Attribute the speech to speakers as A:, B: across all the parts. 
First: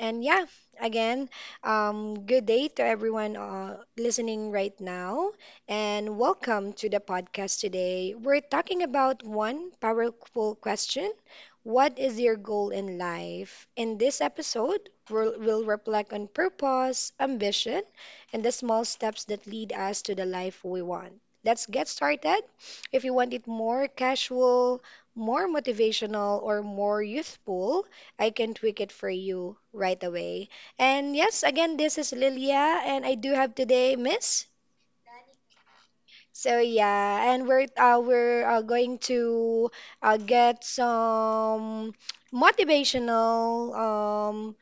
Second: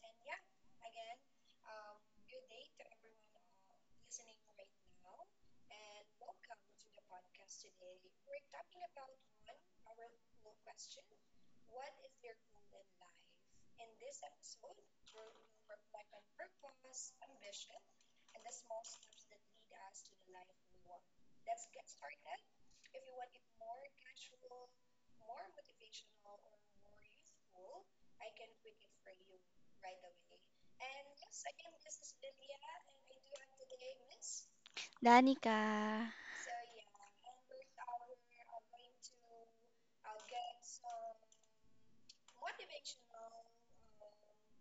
A: And yeah, again, good day to everyone listening right now. And welcome to the podcast today. We're talking about one powerful question. What is your goal in life? In this episode, we'll reflect on purpose, ambition, and the small steps that lead us to the life we want. Let's get started. If you want it more casual, more motivational or more youthful, I can tweak it for you right away. And yes, again, this is Lilia, and I do have today Miss.
B: Danica.
A: So yeah, and we're going to get some motivational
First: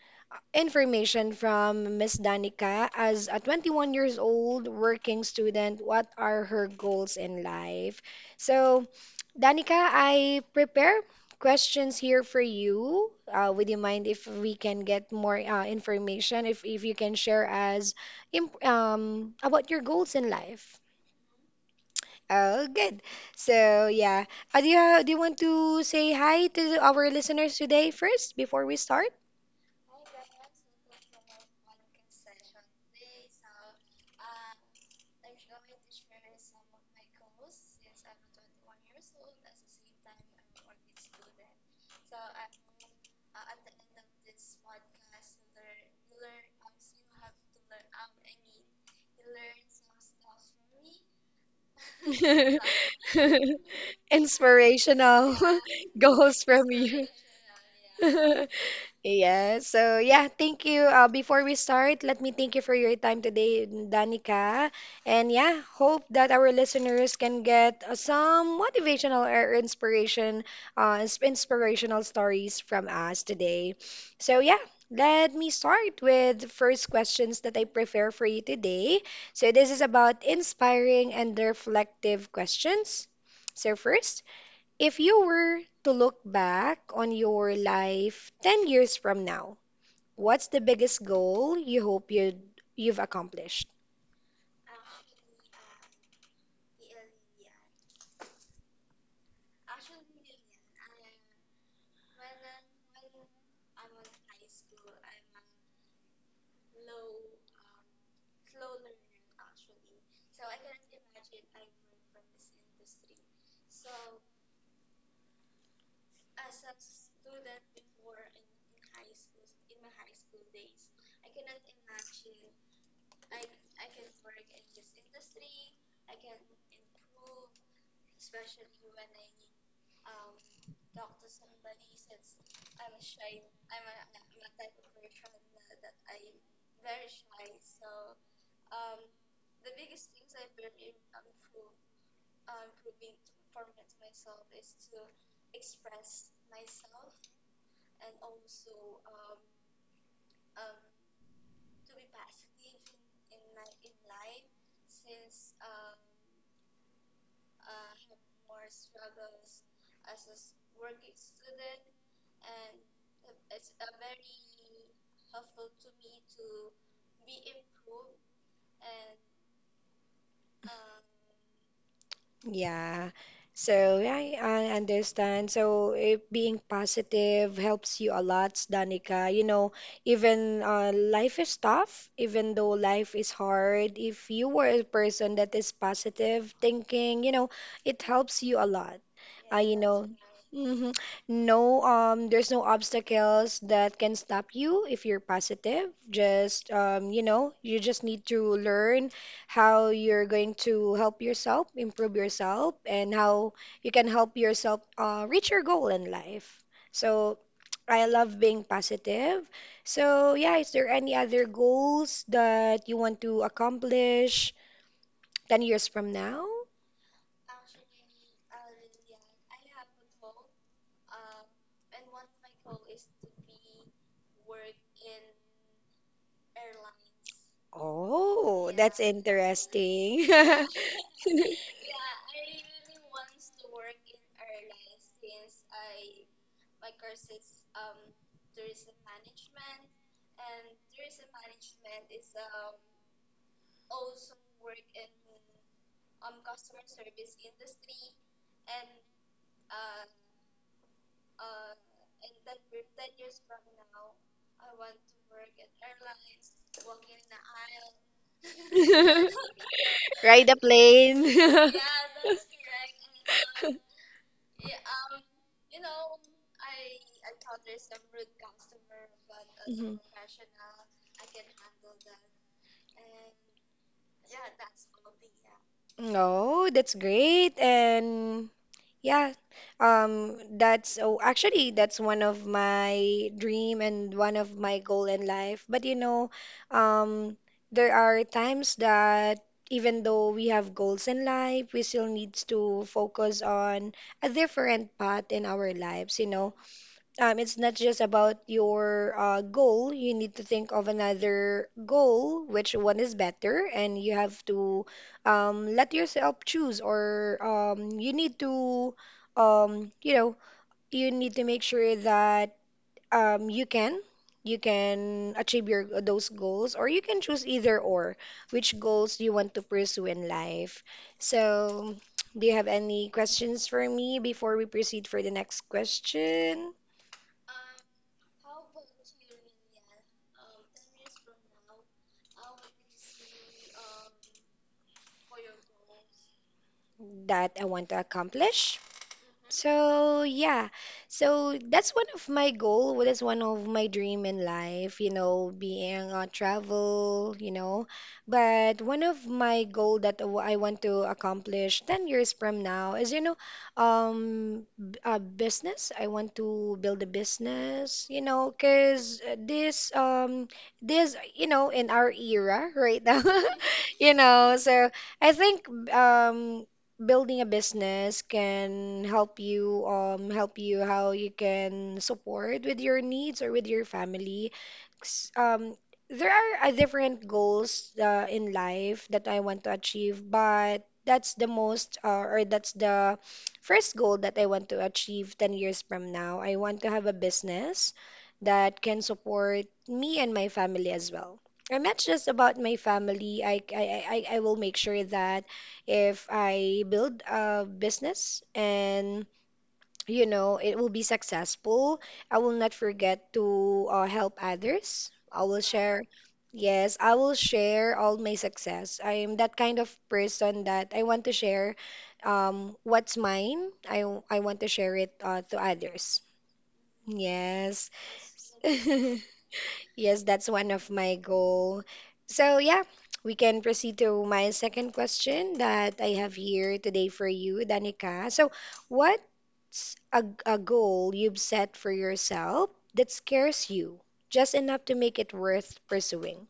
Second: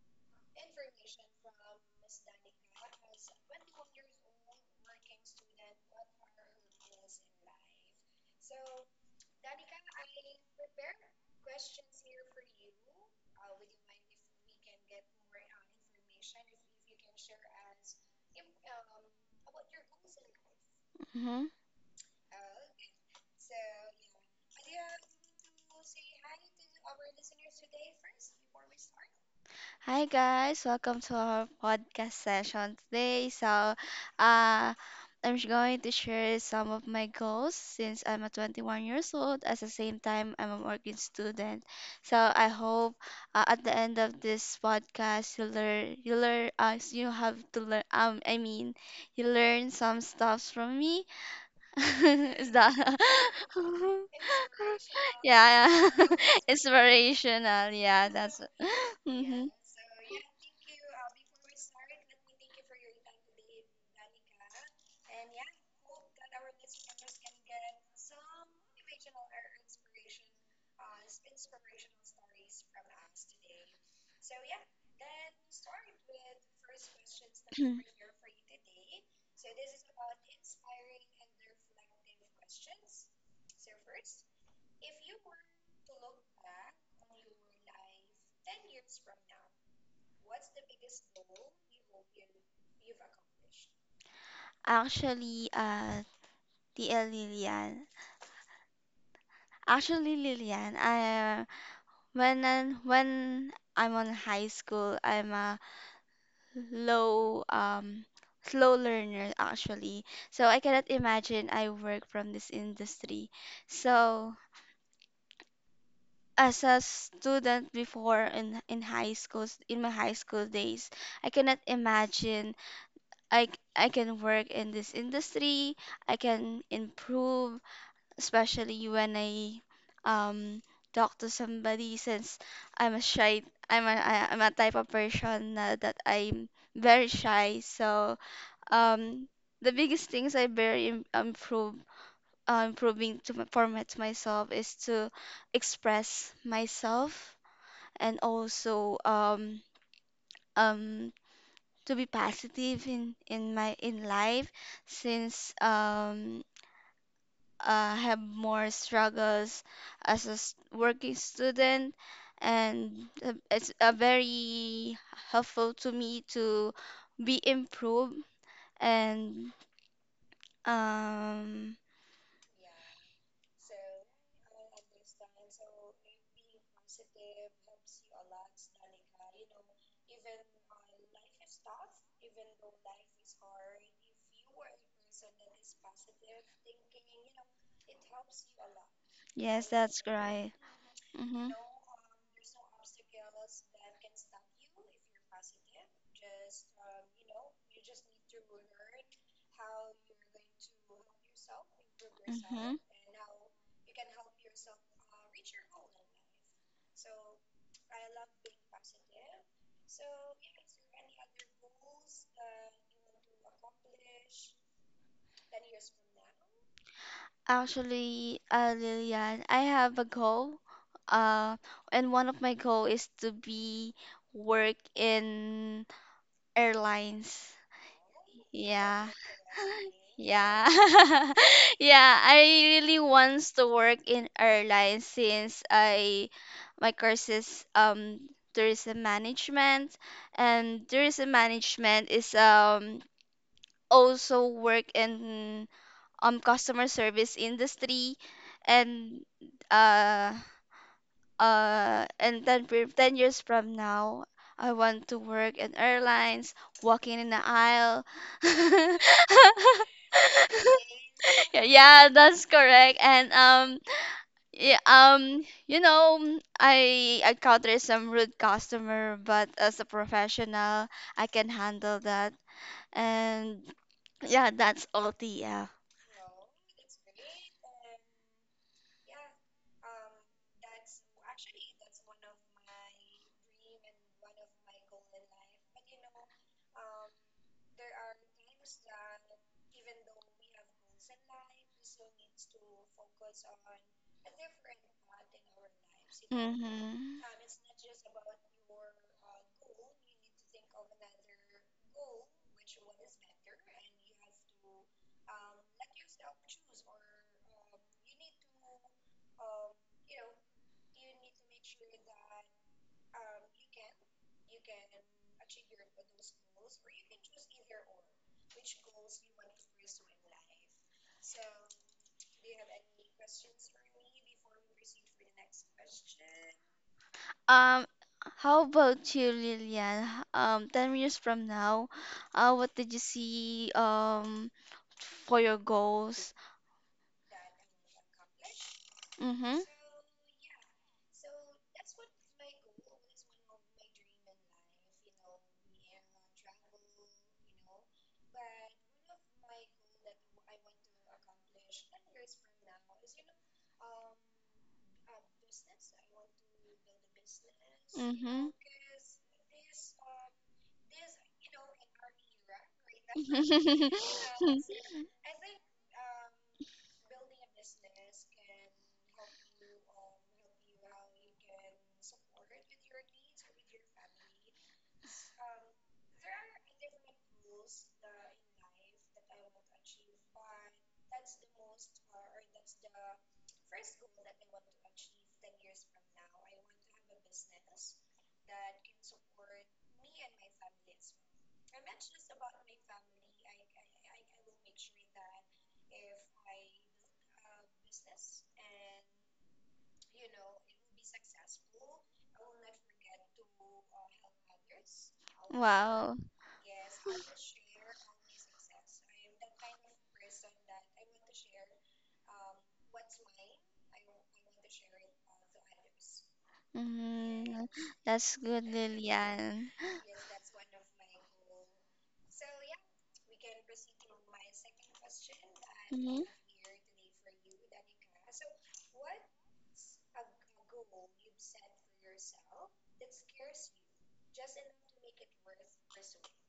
A: information from Miss Danica as a 21 years old working student. What are her goals in life? So, Danica, I prepare questions here for you. Would you mind if we can get more information? If you can share as imp about your goals in life.
B: Hmm.
A: Oh, good. So, yeah. Do you do you want to say hi to our listeners today first before we start?
B: Hi guys, welcome to our podcast session today. So, uh, I'm going to share some of my goals since I'm a 21 years old. At the same time, I'm a working student. So I hope, at the end of this podcast, you have to learn. I mean, you learn some stuffs from me, is that
A: Inspirational
B: yeah, yeah.
A: goals from you.
B: Inspirational, yeah, that's mm-hmm.
A: Yeah, so yeah, thank you. Before we start, let me thank you for your time today, Danica. And yeah, hope that our listeners can get some motivational or inspiration, inspirational stories from us today. So yeah, let me start with the first questions that I prepare for you today. So this is about inspiring and reflective questions. So first, if you were to look back on your life 10 years from now, what's the biggest goal you've accomplished?
B: Actually, the Lilian. Actually, Lilian, I uh, when I'm on high school, I'm a low slow learner actually. So I cannot imagine I work from this industry. So as a student before, in high schools, in my high school days, I cannot imagine i I can work in this industry. I can improve, especially when I um talk to somebody, since i'm a shy I'm a type of person, that I'm very shy. So, um the biggest things I improve, improving to my, for my, to myself is to express myself, and also, um to be positive in my in life, since, I have more struggles as a working student, and, it's, very helpful to me to be improved, and um
A: Yeah. So yeah, I understand. So it, being positive helps you a lot, Danica. You know, even life is tough, even though life is hard, if you were a person that is positive thinking, you know, it helps you a lot.
B: yes,
A: You
B: that's
A: know,
B: right.
A: mhm.
B: Mm-hmm.
A: No, there's no obstacles that can stop you if you're positive. Just you know, you just need to learn how you're going to help yourself, improve
B: Mm-hmm.
A: yourself, and how you can help yourself reach your goal in life. So, I love being positive. So yeah, is there any other goals that you want to accomplish 10 years from now?
B: Actually, Lillian, I have a goal. Uh, and one of my goal is to be work in airlines.
A: Oh, that's
B: Yeah.
A: interesting.
B: Yeah. Yeah, I really wants to work in airlines, since I my course is um tourism management, and tourism management is also work in customer service industry, and uh then 10 years from now I want to work in airlines, walking in the aisle.
A: Ride a plane.
B: Yeah, that's correct. And, yeah, I encounter some rude customer, but as a
A: Hmm.
B: professional, I can handle that. And yeah, that's all, Tia.
A: Oh, that's great. And yeah, that's oh, actually that's one of my dream and one of my goal in life. But you know, um, there are times that even though we have goals in life, we still needs to focus on a different path in our lives. You know,
B: Mm-hmm.
A: It's not just about your goal. You need to think of another goal, which one is better, and you have to let yourself choose, or you need to, you know, you need to make sure that um, you can you can achieve your those goals, or you can choose either or which goals you want to pursue in life. So, do you have any questions for me before we proceed for the next question?
B: Um, how about you, Lillian? 10 years from now, what did you see for your goals?
A: That I want to accomplish.
B: Mm-hmm.
A: So yeah, so that's one of my goal. What is one of my dream in life, you know, being on travel, you know. But one of my goal that I want to accomplish 10 years from now is, you know, a business. I want to build a business, you
B: Mm-hmm.
A: know, 'cause this, this, you know, in our era right now, you know. So I think, building a business can help you how you can support with your needs or with your family. 'Cause, there are different goals in life that I want to achieve, but that's the most or that's the first goal that I want to achieve 10 years from now. I want to have a business that can support me and my family as well. I'm not just about my family. I will make sure that if I build a business and you know it will be successful, I will not forget to help others. I will share.
B: Wow.
A: Yes, I will share all my success. I am that kind of person that I want to share what's mine. I want to share it to others.
B: Mm,
A: Yes.
B: that's good, Lilian.
A: Yes, that's one of my goal. So yeah, we can proceed to my second question that I
B: Mhm.
A: have here today for you, Danica. So what's a goal you've set for yourself that scares you just enough to make it worth pursuing?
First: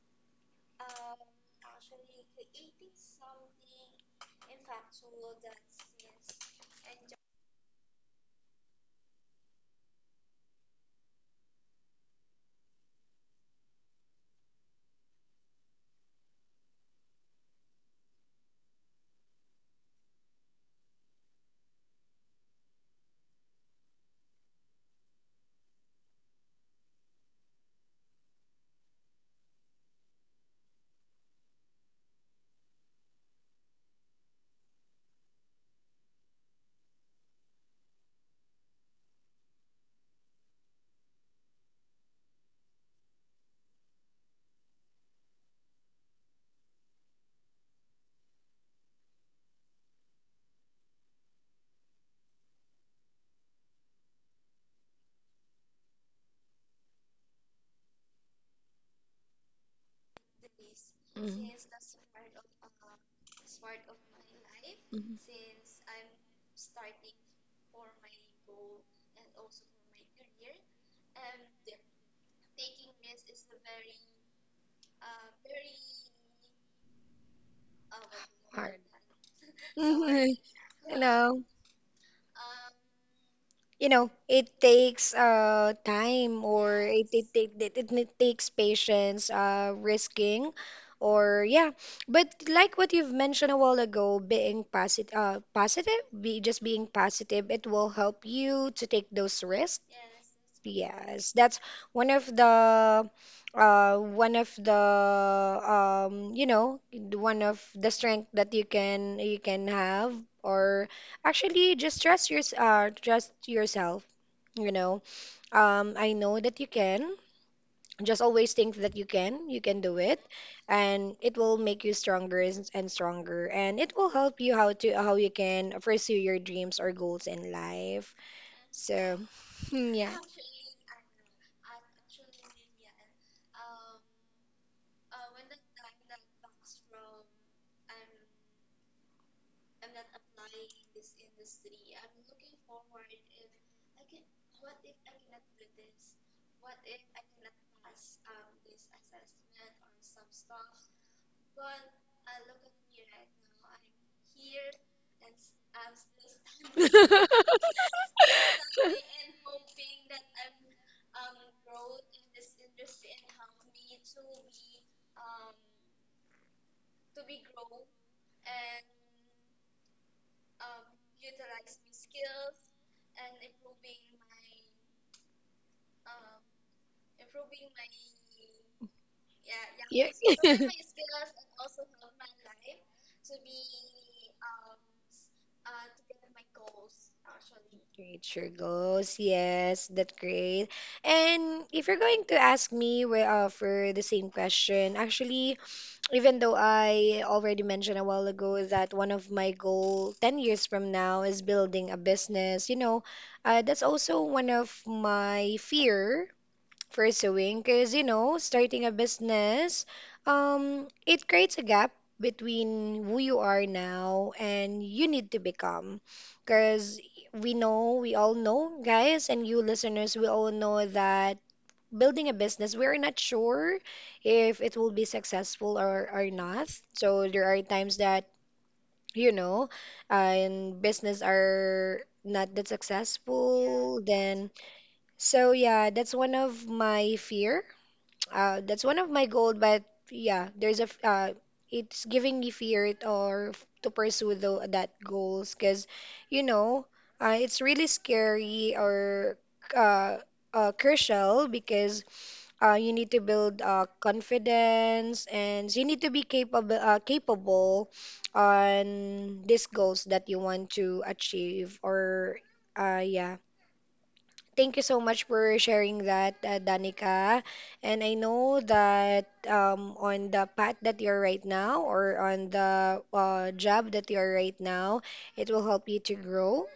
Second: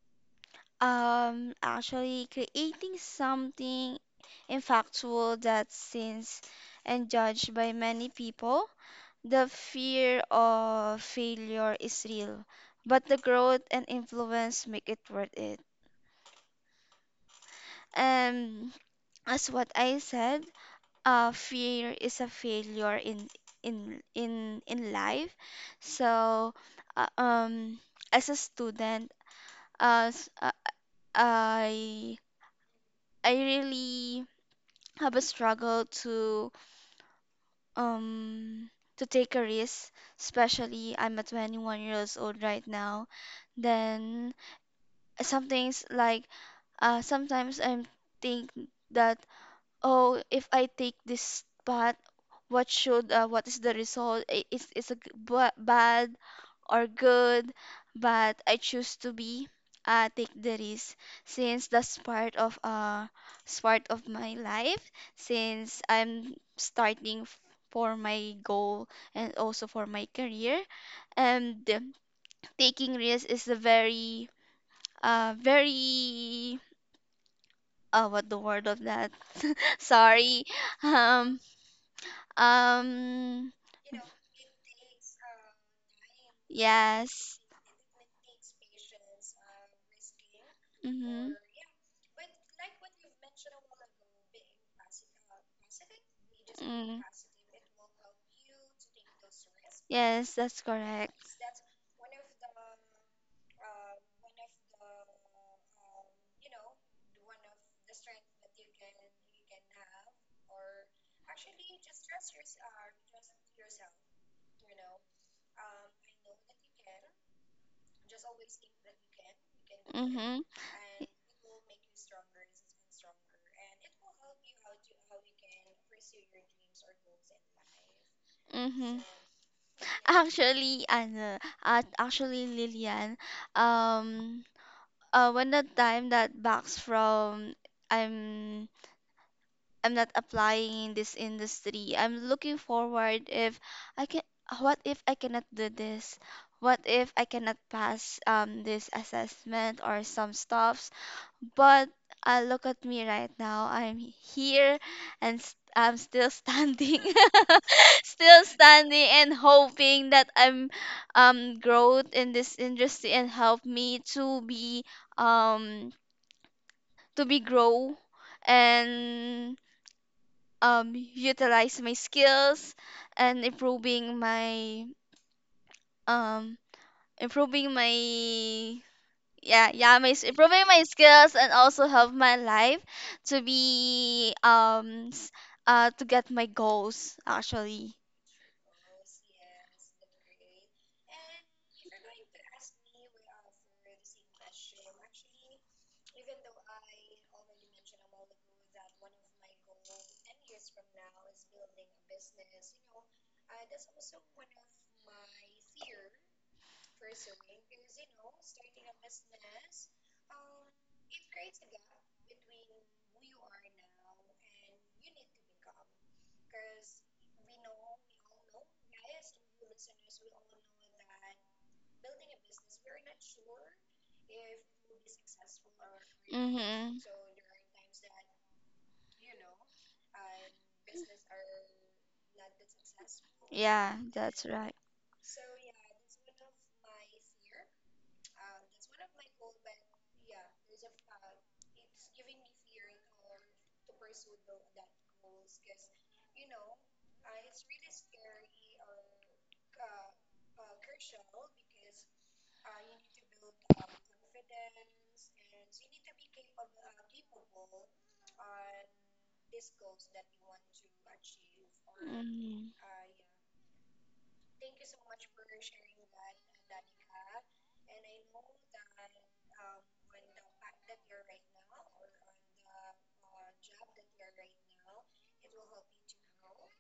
B: Actually, creating something impactful that seems and judged by many people. The fear of failure is real, but the growth and influence make it worth it. And as what I said, fear is a failure in life. So, uh, um, as a student, uh, s- uh, I I really have a struggle to, um take a risk. Especially, I'm a 21 years old right now. Then some things like, sometimes I think that, "Oh, if I take this path, what is the result? Is a bad or good?" But I choose to be take the risk,
A: Mhm.
B: since that's part of my life,
A: Mhm.
B: since I'm starting for my goal, and also for my career. And, taking risk is a very, what the word of
A: Hard.
B: that.
A: Mhm.
B: Sorry um.
A: Hello.
B: Um,
A: You know it takes time or
B: yes.
A: takes patience risking
B: Mm-hmm.
A: or yeah, but like what you've mentioned a while ago, being positive, positive be just being
B: Mm.
A: positive, it will help you to take those risks.
B: Yes, that's correct.
A: Yes, that's one of the one of the you know one of the strength that you can have or actually just trust your trust yourself, you know. I know that you can. Just always think that you can. You can do it
B: Mm-hmm.
A: and it will make you stronger and stronger and it will help you how to how you can pursue your dreams or goals in life.
B: Mm-hmm.
A: So, yeah.
B: Actually, ano, at actually Lilian, um, when the time that backs from, I'm I'm not applying in this industry. I'm looking forward if I can, what if I cannot do this? What if I cannot pass this assessment or some stuffs? But, look at me right now. I'm here, and s I'm still standing. Still standing and hoping that I'm growth in this industry, and help me to be, um grow, and utilize my skills, and um improving my yeah
A: Yeah.
B: improving my skills, and also help my life to be um s- to get my goals actually.
A: Great, sure goes. Yes, that's great. And if you're going to ask me where, for the same question, actually, even though I already mentioned a while ago that one of my goal 10 years from now is building a business, you know, that's also one of my fear pursuing because you know starting a business it creates a gap between who you are now and you need to become, because we know, we all know guys, and you listeners, we all know that building a business we're not sure if it will be successful or not.
B: Mm-hmm.
A: So there are times that you know and business are not that
B: Yeah,
A: successful
B: that's
A: then.
B: right.
A: So yeah, that's one of my fear, that's one of my goal, but yeah, there's it's giving me fear or to pursue that goals because you know, it's really scary or uh, crucial because you need to build confidence and you need to be capable capable on these goals that you want to achieve or
B: Mm-hmm.
A: yeah. Thank you so much for sharing that, Danica. And I know that on the path that you're right now, or on the job that you're right now, it will help you to grow.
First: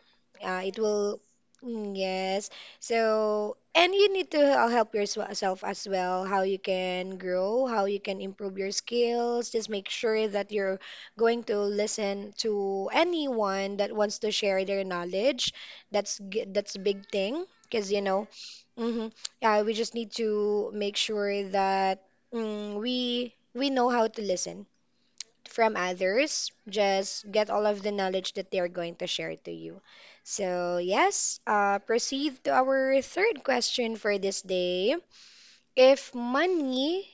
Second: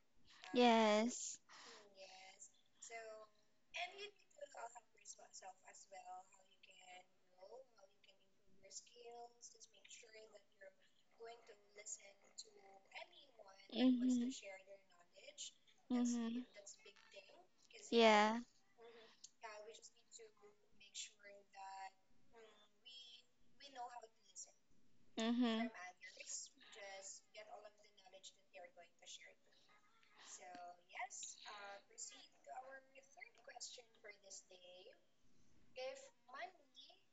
A: It will,
B: Yes.
A: mm, yes. So, and you need to help yourself as well, how you can grow, how you can improve your skills. Just make sure that you're going to listen to anyone that wants
B: Mm-hmm.
A: to share their knowledge.
B: Mm-hmm.
A: That's a big thing because, you know,
B: Yeah.
A: hmm, yeah, we just need to make sure that mm, we know how to listen
B: Mm-hmm.
A: from others. Just get all of the knowledge that they are going to share to you. So, yes, proceed to our third question for this day. If money,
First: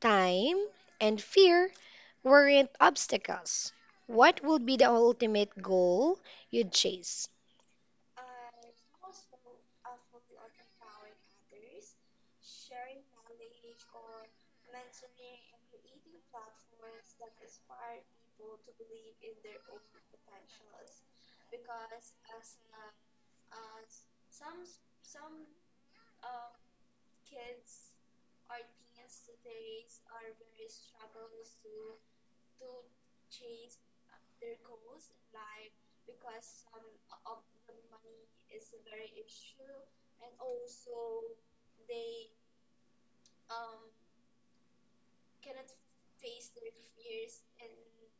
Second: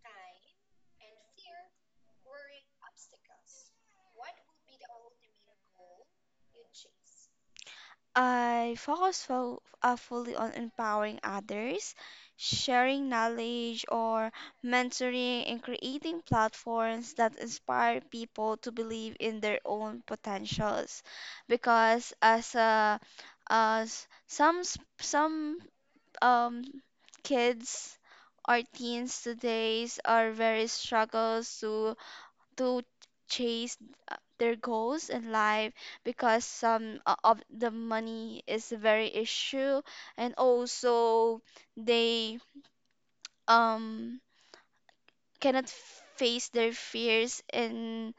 A: time, and fear weren't obstacles, what would be the ultimate goal you'd chase?
B: I focus fo fully on empowering others, sharing knowledge or mentoring, and creating platforms that inspire people to believe in their own potentials. Because, as some, um kids or teens today's are very struggles to chase their goals in life, because some of the money is a very issue, and also they, um cannot face their fears in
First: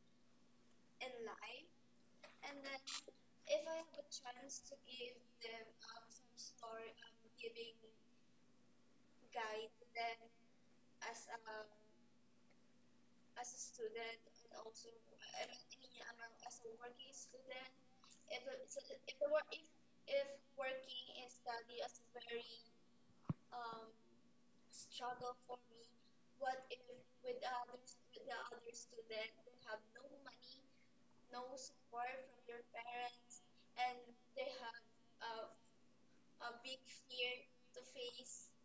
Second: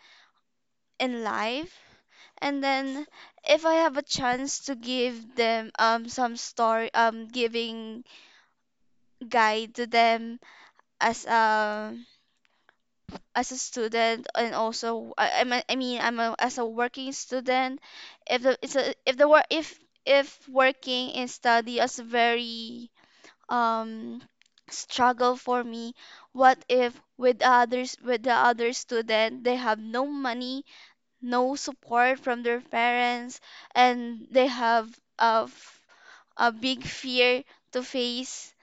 B: in life. And then, if I have a chance to give them, some story, giving guide to them, as um as a student. And also, I mean, as a working student. If the it's a, if the work if Working and study is very, um struggle for me. What if with, the others with the other student, they have no money, no support from their parents, and they have a, f- a big fear to face,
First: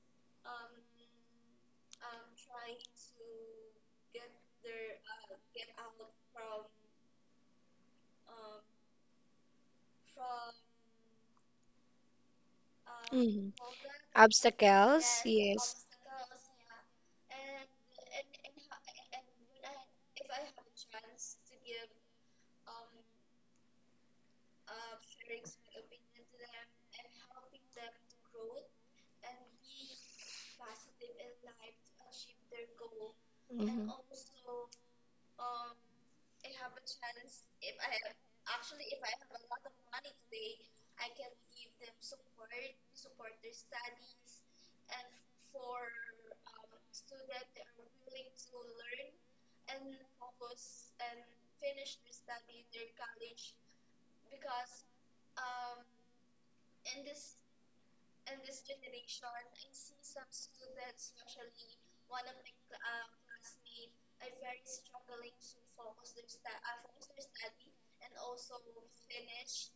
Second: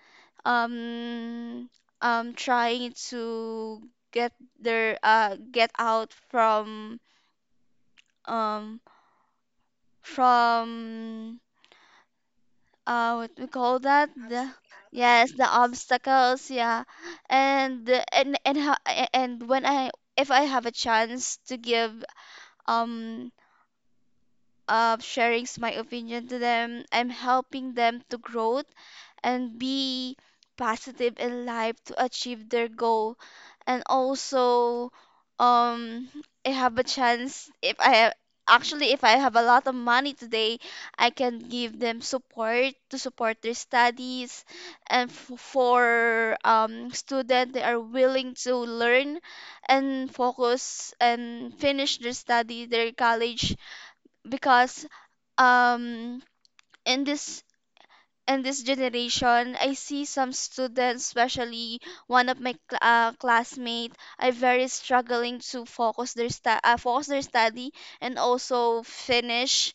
B: um trying to get their get out from, um from what we
A: Hmm.
B: call that, the...
A: Obstacles,
B: Yes, the
A: yes.
B: obstacles, yeah. And the- and and ho- a- and when I, if I have a chance to, give um sharing my opinion to them, I'm helping them to grow and be positive in life to achieve their goal. And
A: Hmm.
B: also, um I have a chance if I have actually, if I have a lot of money today, I can give them support to support their studies. And, for, student they are willing to learn, and focus and finish their study their college. Because, um in this in this generation, I see some students, especially one of my classmate, are very struggling to focus their study, and also finish.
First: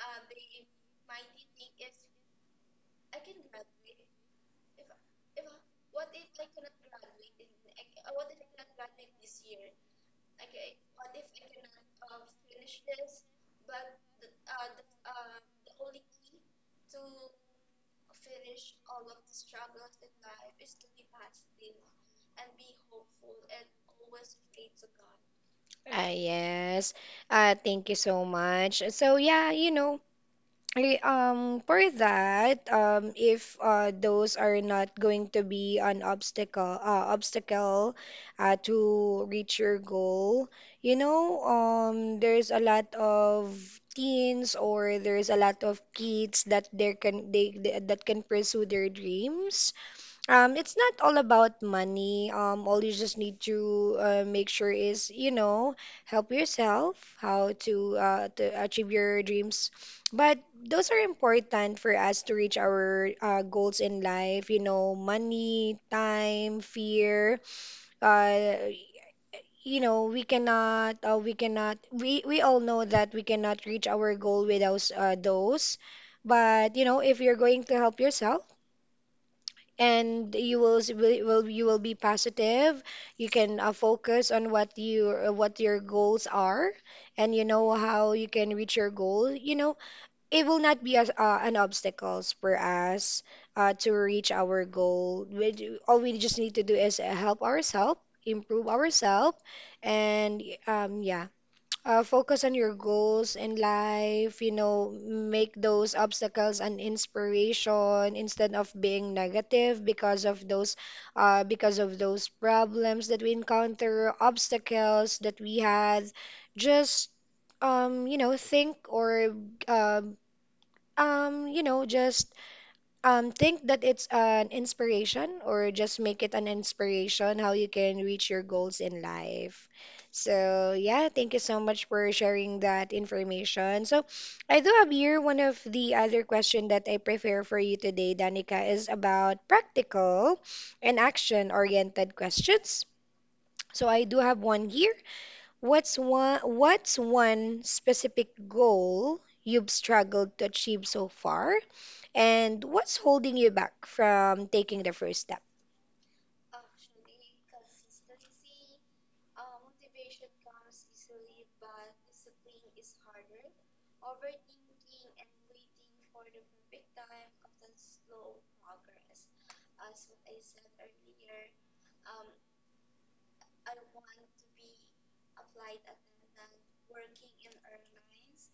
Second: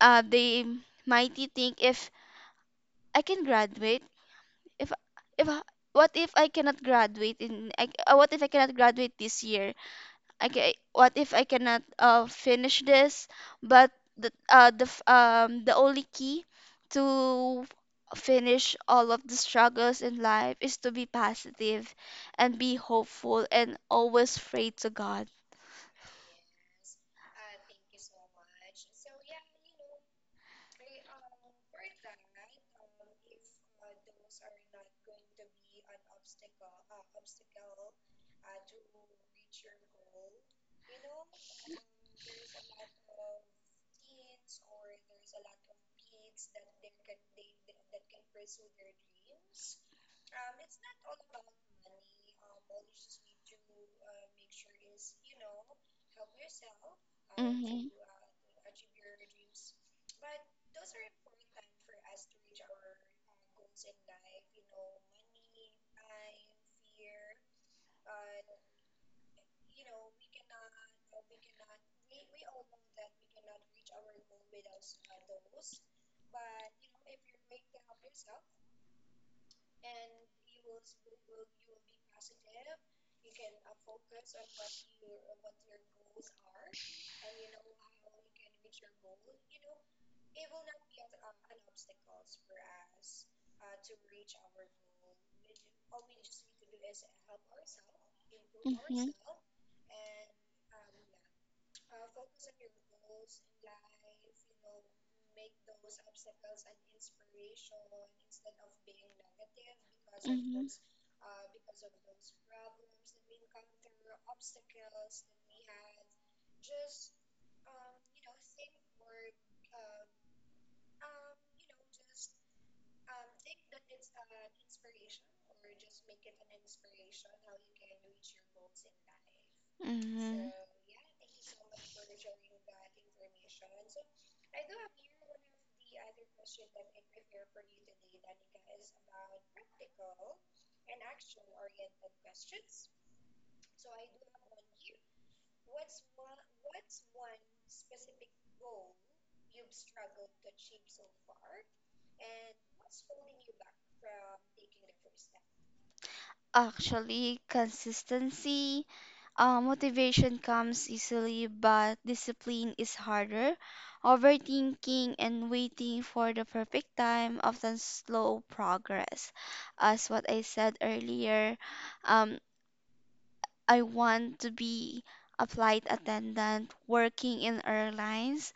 B: They might think, "If I can graduate, if if what if I cannot graduate in, what if I cannot graduate this year? Okay, what if I cannot, finish this?" But the only key to finish all of the struggles in life is to be positive, and be hopeful, and always pray to God.
A: Ah, yes. Thank you so much. So yeah, you know, for that, if those are not going to be an obstacle, obstacle, to reach your goal, you know, there's a lot of teens or there's a lot of kids that there can they that can pursue their dreams. It's not all about money. All you just need to make sure is, you know, help yourself, how
B: Mhm.
A: to achieve your dreams. But those are important for us to reach our goals in life. You know, money, time, fear. Uh, you know, we cannot. We cannot. We all know that we cannot reach our goal without those. But you know, if you're going to help yourself and you will s- will- you will be positive. You can focus on what you what your goals are, and you know how you can reach your goal. You know, it will not be as an obstacles for us to reach our goal. All we just need to do is help ourselves, improve
B: Mhm.
A: ourselves, and yeah. Focus on your goals in life, you know, make those obstacles an inspiration instead of being negative
B: Mhm.
A: because of those problems that we encounter, obstacles that we had. Just you know, think or um you know, just think that it's an inspiration or just make it an inspiration how you can reach your goals in life.
B: Mhm.
A: So, yeah, thank you so much for sharing that information. So, I do have here one of the other question that I prefer for you today, Danica, is about practical and action-oriented questions. So, I do have one here. What's one specific goal you've struggled to achieve so far? And what's holding you back from taking the first step?
B: Actually, consistency. Motivation comes easily, but discipline is harder. Overthinking and waiting for the perfect time often slow progress. As what I said earlier, um, I want to be a flight attendant working in airlines.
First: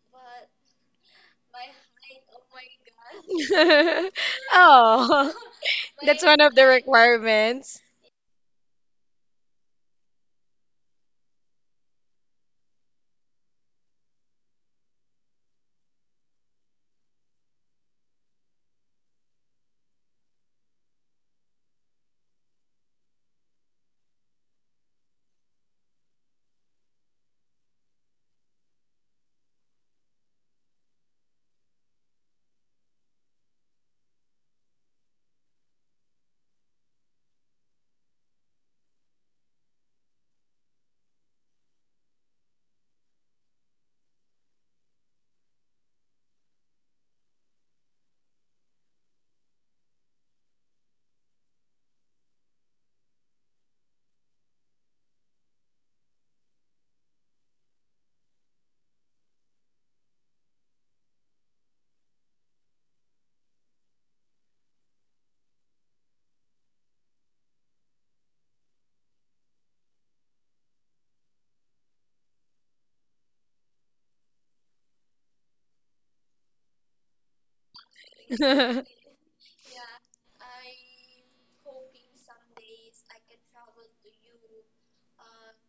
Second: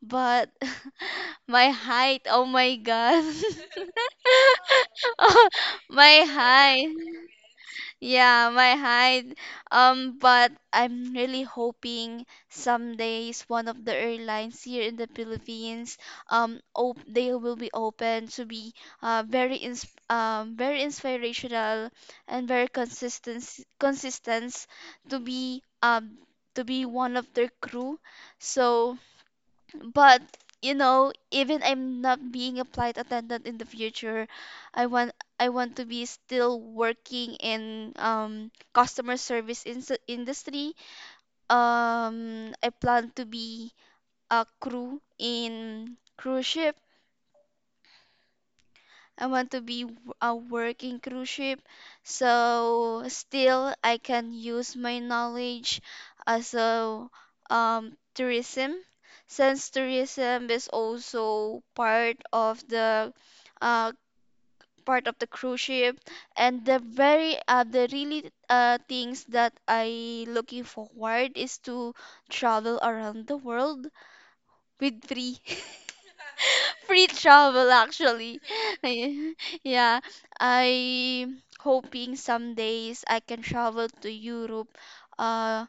B: But my height, oh my God,
A: Oh,
B: my
A: that's one of the
B: height.
A: requirements.
B: Yeah, my height. But I'm really hoping some days one of the airlines here in the Philippines, op they will be open to be, very inspirational, and very consistent, to be um to be one of their crew. So. But, you know, even I'm not being a flight attendant in the future, I want I want to be still working in customer service in industry. I plan to be a crew in cruise ship. I want to be a working cruise ship, so still I can use my knowledge as a, tourism, since tourism is also part of the, uh, part of the cruise ship. And the very the really, things that I looking forward is to travel around the world with free free travel actually. I- Yeah, I hoping some days I can travel to Europe, uh,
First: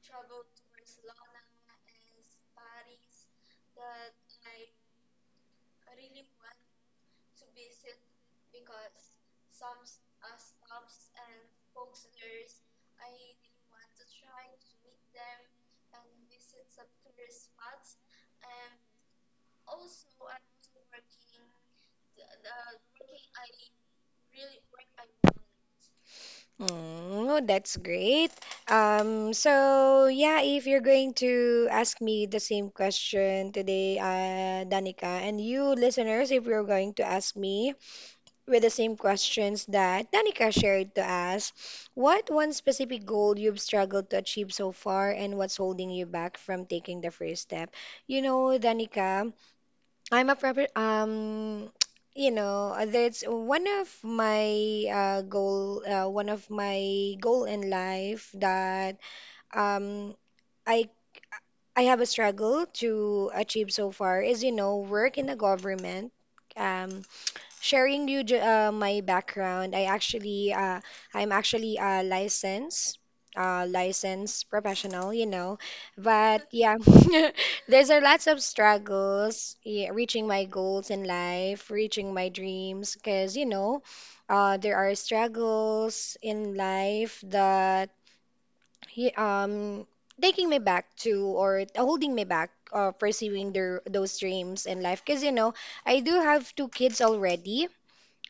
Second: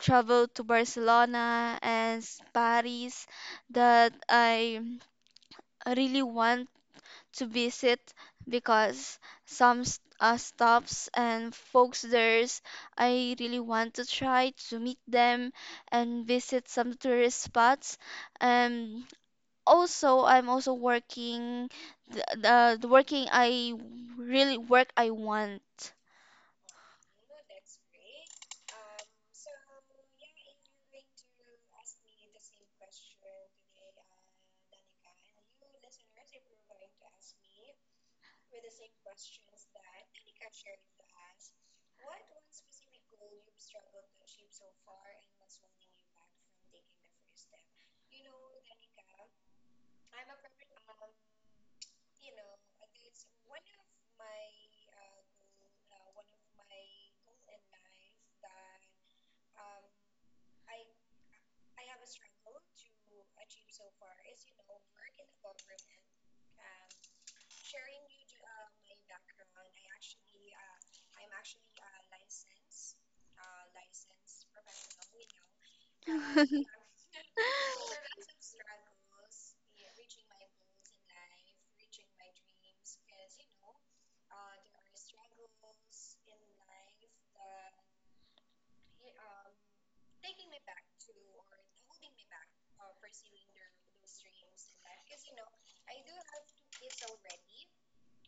B: travel to Barcelona and Paris that I really want to visit, because some stops and folks there's, I really want to try to meet them and visit some tourist spots. Um, Also I'm also working, the working I really work I want.
A: Oh, that's great. So yeah, if you're going to ask me the same question today, Danica, and you listeners, if you're going to ask me, with the same questions that Danica shared to us. What one specific goal you've struggled to achieve so far, and what's holding you back from taking the first step? You know, Danica, I'm a prepar you know, that's one of my goal, one of my goal in life that um, I I have a struggle to achieve so far is, you know, work in the government. Um, sharing you my background, I actually I'm actually a licensed professional, you know. But yeah, there's a lots of struggles, yeah, reaching my goals in life, reaching my dreams, because you know, there are struggles in life that he- um taking me back to or holding me back. Pursuing their those dreams in life because you know I do have two kids already,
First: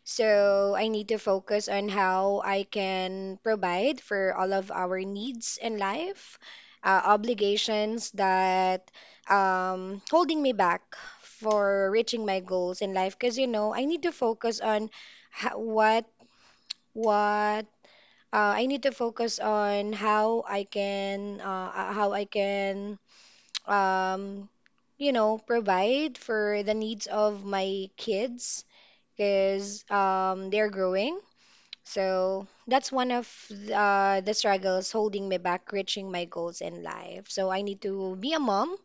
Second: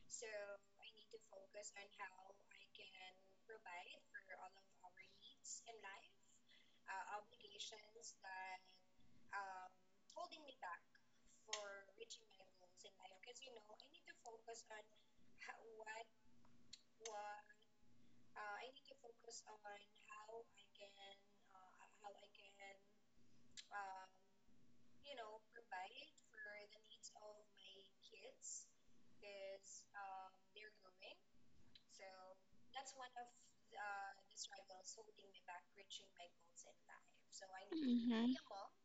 A: so I need to focus on how I can provide for all of our needs in life, obligations that holding me back for reaching my goals in life. Because you know, I need to focus on ho- what I need to focus on how I can um, you know, provide for the needs of my kids because they're growing, so that's one of the struggles holding me back reaching my goals in life. So I need to be
B: Mhm.
A: a mom.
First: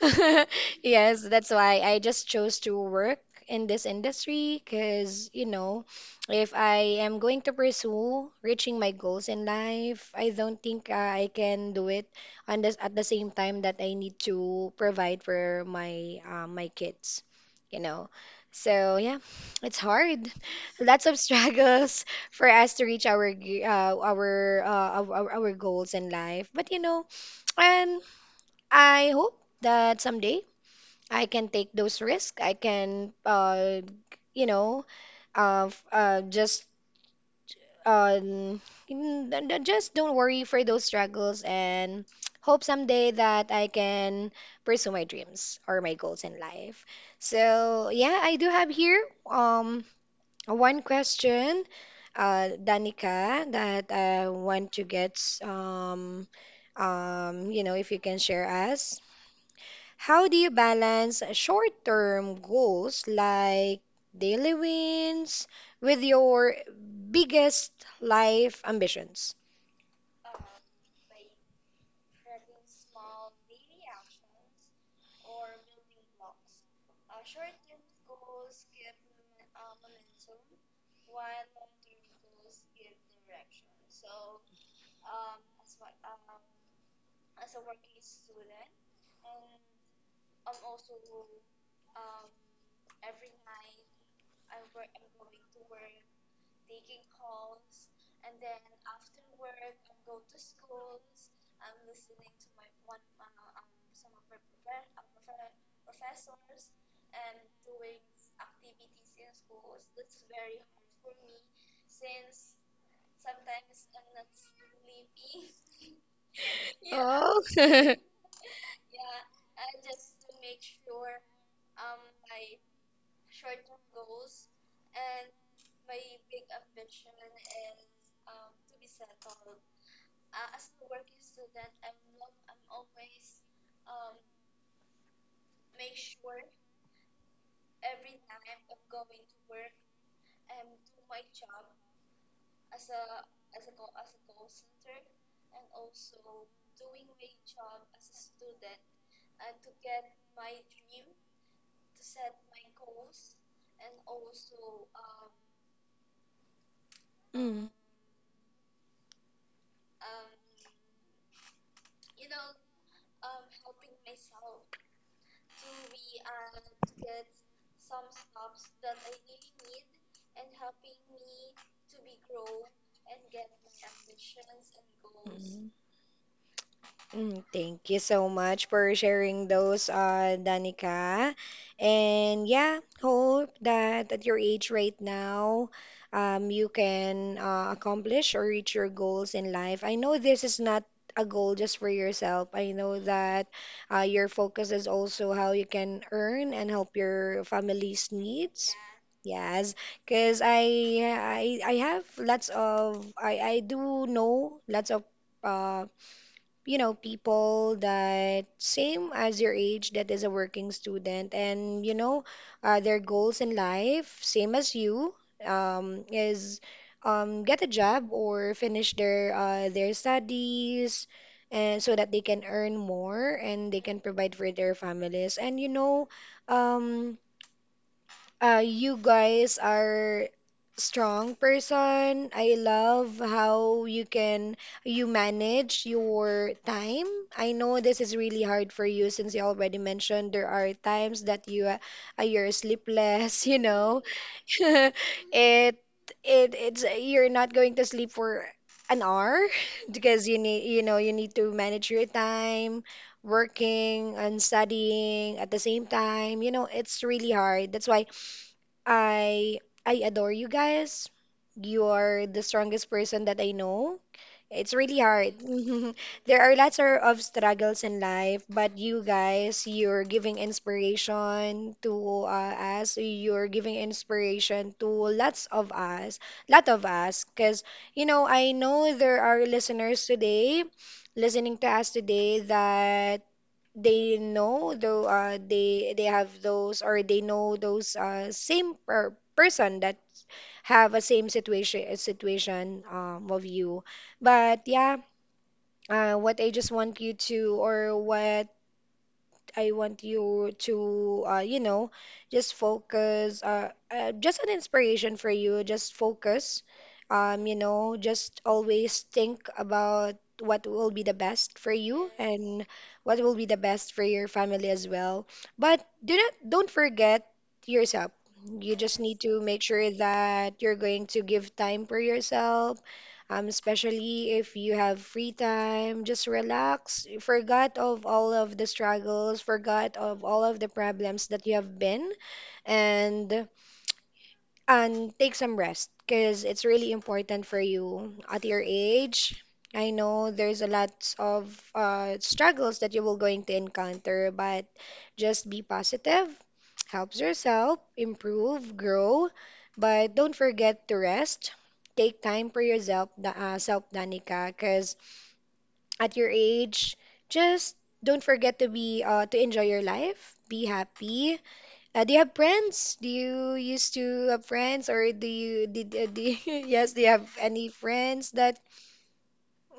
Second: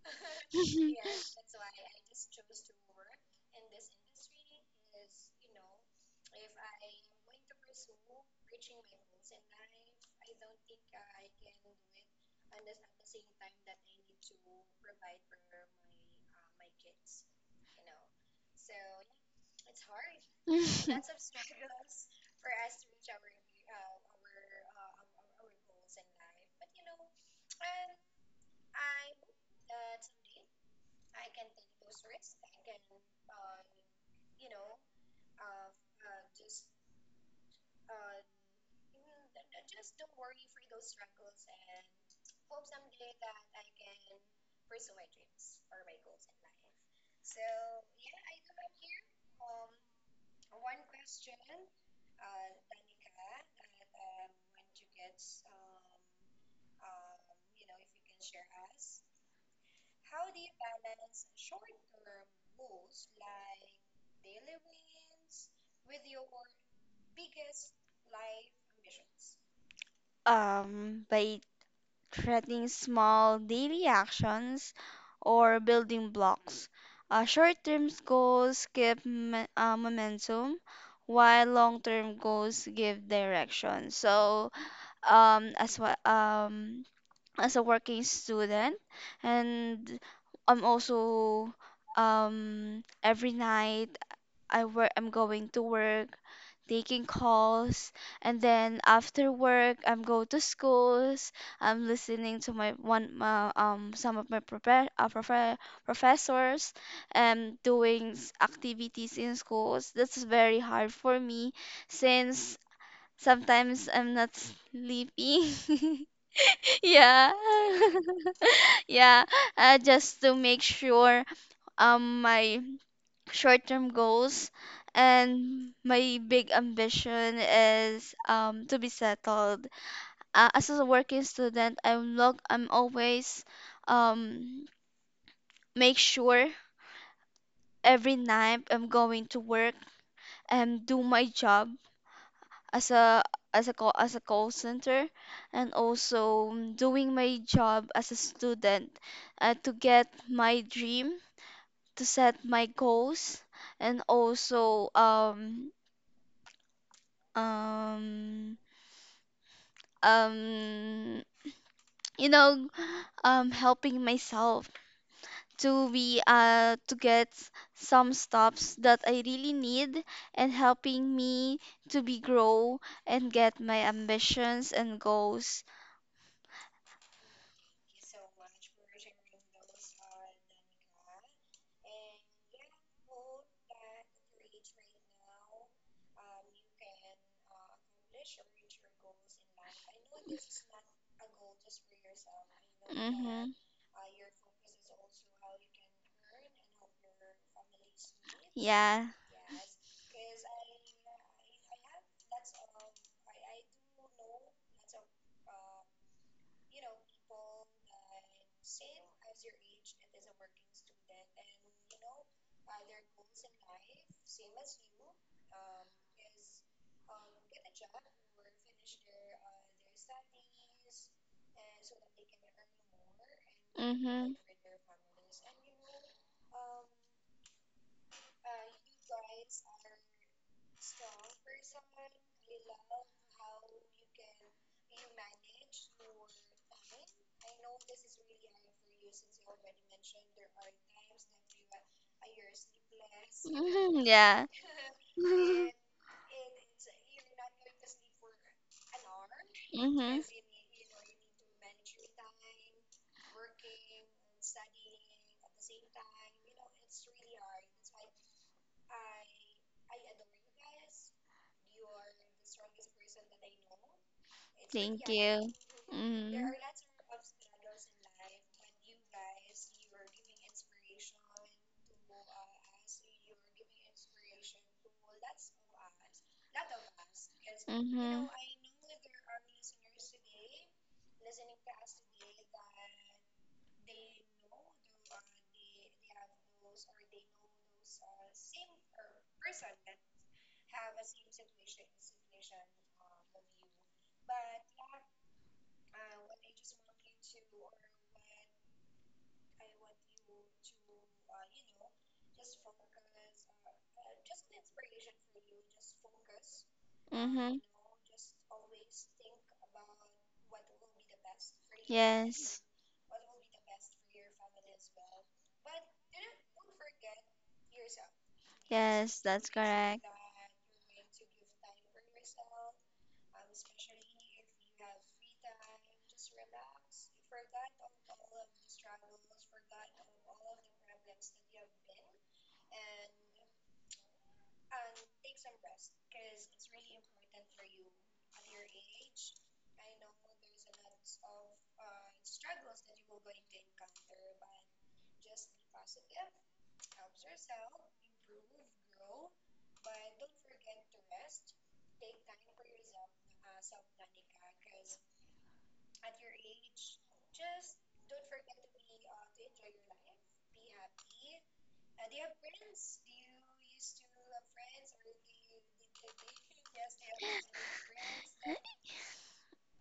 A: Yes, that's why I just chose to work in this industry because, you know, if I am going to pursue reaching my goals in life, I don't think I can do it on this at the same time that I need to provide for my my kids, you know. So yeah, it's hard. Lots of struggles for us to reach our g- our goals in life. But you know, and I hope that someday I can take those risks. I can, you know, just um, just don't worry for those struggles, and hope someday that I can pursue my dreams or my goals in life. So yeah, I do have here one question, Danica, that I want to get um you know, if you can share us. How do you balance short-term goals like daily wins with your biggest life ambitions?
B: By creating small daily actions or building blocks. Short-term goals give momentum, while long-term goals give direction. So, as well, as a working student, and I'm also every night, I'm going to work taking calls, and then after work I'm go to schools, I'm listening to my, one some of my professors, and doing activities in schools, that's very hard for me since sometimes I'm not sleeping. Yeah.
A: Oh.
B: Yeah, just to make sure my short-term goals and my big ambition is to be settled. As a working student, I'm always, um make sure every night I'm going to work and do my job as a, as a call center, and also doing my job as a student, to get my dream, to set my goals, and also, um um you know helping myself to be to get some stops that I really need, and helping me to be grow and get my ambitions and goals.
A: Mm. Mm, thank you so much for sharing those, Danica. And yeah, hope that at your age right now, you can accomplish or reach your goals in life. I know this is not a goal just for yourself. I know that
B: Mhm.
A: your focus is also how you can earn and help your family's needs.
B: Yeah.
A: Yes, because I have lots of I do know lots of uh, you know, people that same as your age that is a working student, and you know, their goals in life, same as you, is get a job or finish their studies, and so that they can earn more and they can
B: Mhm.
A: provide for their families. And you know, um, you guys are strong person. I love how you manage your time. I know this is really hard for you since you already mentioned there are times that you you're sleepless, you know.
B: Mhm. Yeah.
A: It it's you're not going to sleep for an hour
B: Mm-hmm.
A: because you need, you know, you need to manage your time working and studying at the same time, you know, it's really hard, that's why I I adore you guys. You are the strongest person that I know. It's really
B: Thank you.
A: hard. There
B: Mm-hmm.
A: are lots of struggles in life, but you guys, you're giving inspiration to us. You're giving inspiration to lots of us, lot of us, because you
B: Mm-hmm.
A: know I know there are listeners today, listening to us today that they know though they have those, or they know those same per person that have a same situation of you, but yeah what I just want you to, or what I want you to, you know, just focus, just an inspiration for you. Just focus,
B: Mm-hmm.
A: you know, just always think about what will be the best for you
B: Yes.
A: and what will be the best for your family as well. But do not, don't forget yourself. You just
B: Yes,
A: need to
B: that's
A: make sure
B: correct.
A: that you're going to give time for yourself especially if you have free time, just relax. Forgot of all of the struggles, forgot of all of the problems that you have been, and and take some rest because it's really important for you at your age. I know there's a lot of struggles that you will going to encounter, but just be positive, helps yourself, improve, grow, but don't forget to rest. Take time for yourself, self, Danica, because at your age, just don't forget to be to enjoy your life, be happy, do you have friends? Do you used to have friends, or do you did do you- yes? Do you have any friends that?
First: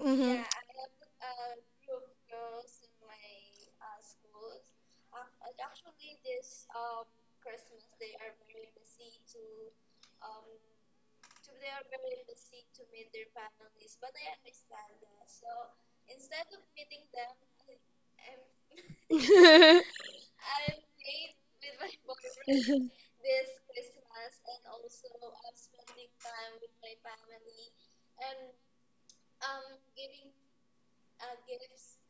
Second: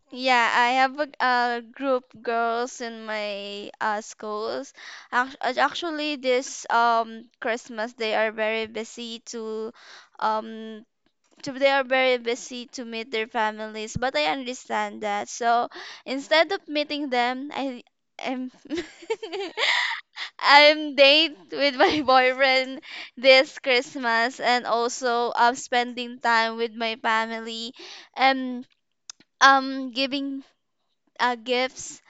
A: Mm-hmm.
B: Yeah, I have a group girls in my, schools. Actually, this Christmas they are very busy um to meet their families, but I understand that. So instead of meeting them, I am I'm date with my boyfriend this Christmas, and also I'm spending time with my family, and giving, gifts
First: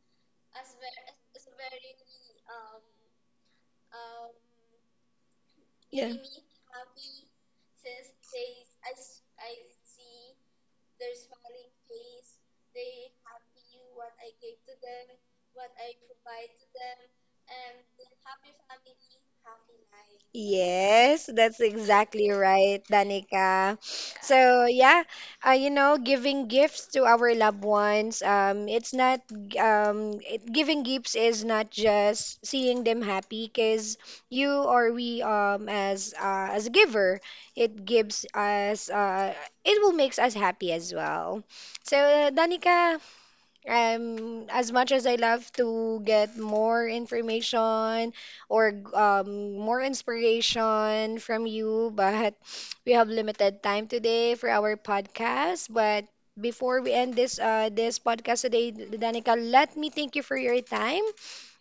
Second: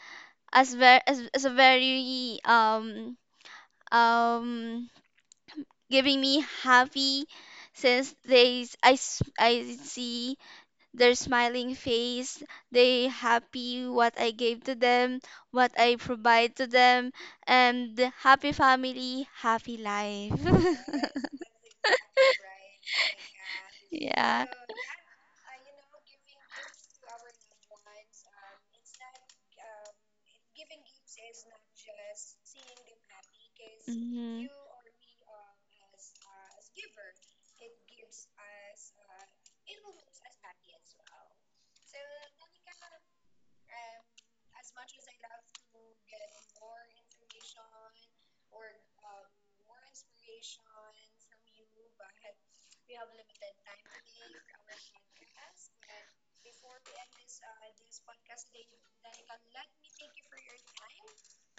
B: as very, as a very, um
A: Yeah.
B: giving me happy, since I see their smiling face, they happy what I gave to them, what I provide to them, and happy family, happy life.
A: Yes, that's exactly right, Danica.
B: Yeah.
A: So yeah, you know, giving gifts to our loved ones, it's not, it, giving gifts is not just seeing them happy, because
B: Mhm.
A: you or we, as a giver, it gives us, it will makes us happy as well. So Danica, as much as I love to get more information or more inspiration from you, but we have limited time today for our podcast. But before we end this podcast today, Danica, let me thank you for your time,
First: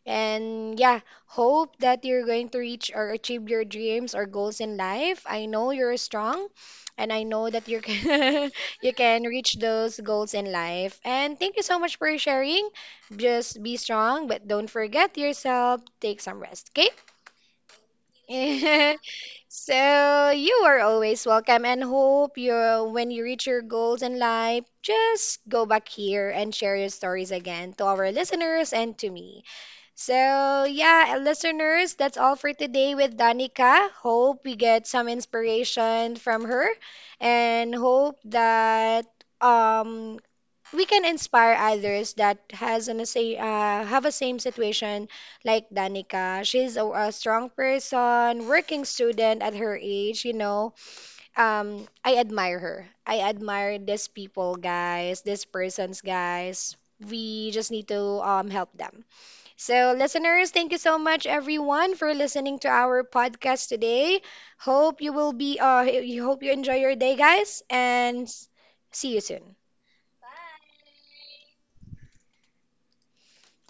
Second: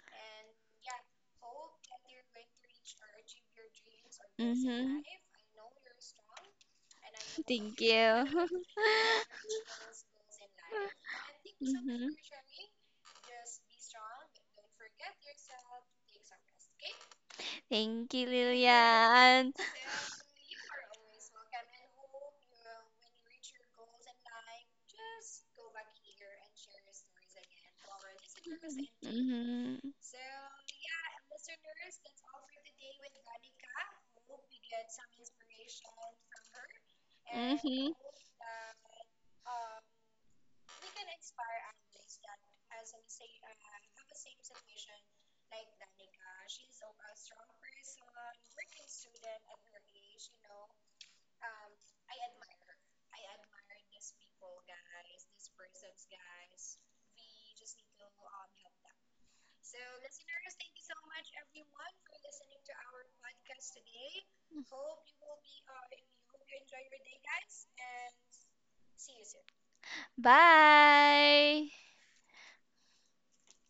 A: and yeah, hope that you're going to reach or achieve your dreams or goals in
B: Mm-hmm.
A: life. I know you're strong, and I know that
B: Thank
A: you
B: you.
A: can you can reach those goals in life. And thank you so much
B: Mm-hmm.
A: for sharing. Just be strong, but don't forget yourself. Take some rest,
B: Thank you,
A: okay?
B: Lillian.
A: So you are always welcome, and hope you, when you reach your goals in life, just go back here and share your stories again to our listeners and to me.
B: Mm-hmm.
A: So, yeah, listeners, that's all for today with Danica. Hope we get some inspiration from her, and
B: Mm-hmm.
A: hope that um we can inspire others that has an say have a same situation like Danica. She's a strong person, working student at her age, you know. Um, I admire her. I admire these people, guys, these persons, guys. We just need to help them. So, listeners, thank you so much, everyone, for listening to our podcast today. Hope you will be, you hope you enjoy your day, guys, and see you soon.
B: Bye.